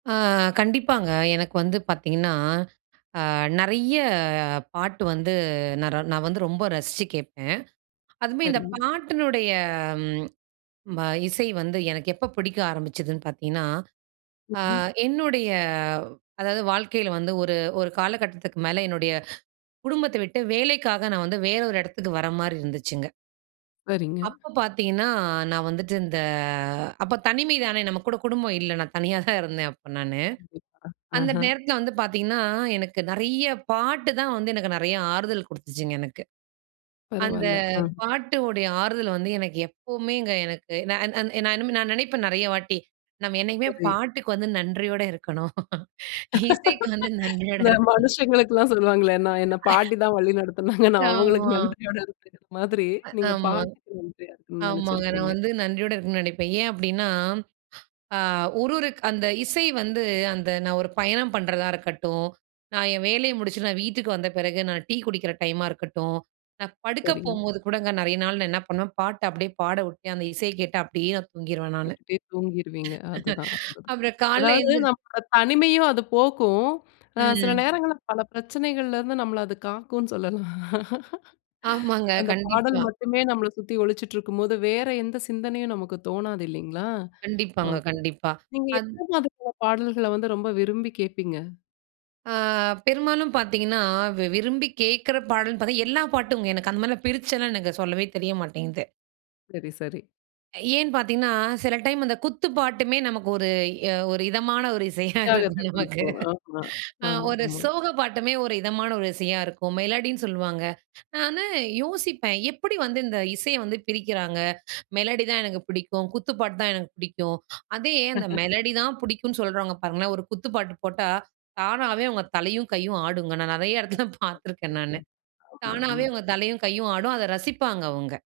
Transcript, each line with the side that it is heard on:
right: ஆ கண்டிப்பாங்க. எனக்கு வந்து பாத்தீங்கன்னா, அ நெறைய பாட்டு வந்து நா நான் வந்து ரொம்ப ரசிச்சு கேட்பேன். அதுமே இந்த
left: சரிங்க.
right: பாட்டினுடைய ப இசை வந்து எனக்கு எப்ப பிடிக்க ஆரம்பிச்சதுன்னு பாத்தீனா, அ
left: ம்ஹ்ம்.
right: என்னுடைய வ் அதாவது வாழ்க்கைல வந்து ஒரு ஒரு காலகட்டத்துக்கு மேல என்னுடைய குடும்பத்த விட்டு வேலைக்காக நான் வந்து வேறு ஒரு இடத்துக்கு வர மாரி இருந்துச்சுங்க.
left: சரிங்க.
right: அப்போ பாத்தீங்கன்னா, நான் வந்துட்டு இந்த அப்போ தனிமை தானே, நம்ம கூட குடும்பம் இல்ல. நான் தனியா தான் இருந்தேன், அப்ப நானு.
left: கண்டிப்பா,
right: அந்த
left: ஆஹ!
right: நேரத்தில, வந்து பாத்தீங்கன்னா எனக்கு நெறைய பாட்டு தான் வந்து, எனக்கு நெறைய ஆறுதல் கொடுத்ததுச்சுங்க எனக்கு. அந்த
left: பரவால்ல. அ
right: பாட்டுடைய ஆறுதல் வந்து எனக்கு எப்பமேங்க எனக்கு நா நா நா நினைப்பேன் நெறைய வாட்டி, "நம்ம என்னைக்குமே
left: சரி.
right: பாட்டுக்கு வந்து நன்றியோட இருக்கணும்." இசைக்கு வந்து நன்றியோடு
left: இந்த
right: இருக்கணும்.
left: மனுசங்களுக்குலாம் சொல்வாங்களே. நான் என்ன பாட்டி தான் வழி நடத்துனாங்க. நான் அவங்களுக்கு
right: ஆமா.
left: நன்றியோடு இருக்ற மாதிரி
right: அ
left: நீங்க
right: ஆமா.
left: பாட்டுக்கு நன்றியா
right: ஆமாங்க. நான்
left: நெனச்சுருக்கீங்க.
right: வந்து நன்றியோடு இருக்கணுனு நினைப்பேன். ஏன் அப்படின்னா, அ ஒரு ஒரு க் அந்த இசை வந்து அந்த நான் ஒரு பயணம் பண்றதா இருக்கட்டும், நான் என் வேலைய முடிச்சுட்டு நான் வீட்டுக்கு வந்த பிறகு நான் டீ குடிக்கிற டைமா இருக்கட்டும், நான் படுக்க
left: சரிங்க.
right: போம்போது கூடங்க, நிறைய நாள் நான் என்ன பண்ணுவேன், பாட்ட அப்படியே பாடவுட்டு அந்த இசைய கேட்டு அப்படியே நான் தூங்கிருவேன் நானு.
left: கேட்டுட்டே தூங்கிருந்தவீங்க, அதுதான், அதுதான்.
right: அப்புறம் காலைல
left: அதாவது
right: எந்திரு
left: நம்ம தனிமையும் அது போக்கும் அ சில
right: ம்.
left: நேரங்கள்ல பல பிரச்சனைகள்ல இருந்து நம்மள அது காக்கும்னு சொல்லலாம்.
right: ஆமாங்க.
left: அந்த பாடல்
right: கண்டிப்பா.
left: மட்டுமே நம்மள சுத்தி ஒளிச்சிட்டு இருக்கும்போது வேற எந்த சிந்தனையும் நமக்கு தோணாது இல்லிங்களா,
right: கண்டிப்பாங்க,
left: ஓகே.
right: கண்டிப்பா.
left: நீங்க
right: அத்
left: எந்த மாதிரியான பாடல்கள வந்து ரொம்ப விரும்பி கேப்பீங்க?
right: ஆ பெரும்மாலும் பாத்தீங்கன்னா வி விரும்பி கேக்கற பாடல் பாத்தா எல்லா பாட்டுங்க. எனக்கு அந்த மாரிலாம் பிரிச்சலாம் எனக்கு சொல்லவே தெரிய மாட்டேங்குது.
left: சரி, சரி.
right: ஏன் பாத்தீங்கன்னா சில டைம் அந்த குத்து பாட்டுமே நமக்கு ஒரு அ ஒரு இதமான ஒரு இசையா
left: உற்சாகத்த
right: இருக்கும் நமக்கு.
left: குடுக்கும். ஆமா,
right: அ
left: ஆமா,
right: ஒரு
left: ஆமா.
right: சோக பாட்டுமே ஒரு இதமான ஒரு இசையா இருக்கும் மெலடின்னு சொல்லுவாங்க. நான் வந்து யோசிப்பேன், "எப்படி வந்து இந்த இசையை வந்து பிரிக்கிறாங்க, மெலடி தான் எனக்கு புடிக்கும் குத்து பாட்டுதா எனக்கு புடிக்கும்." அதே அந்த மெலடி தான் பிடிக்கும்னு சொல்றவங்க பாருங்களேன் ஒரு குத்து பாட்டு போட்டா தானாவே அவங்க தலையும் கையும் ஆடுங்க. நான் நெறைய இடத்துல
left: [unintelligible]
right: பாத்துருக்கேன்
left: கண்டிப்பா.
right: நானு
left: ஆமா,
right: தானாவே
left: ஆமா.
right: அவங்க தலையும் கையும் ஆடும், அத ரசிப்பாங்க அவுங்க.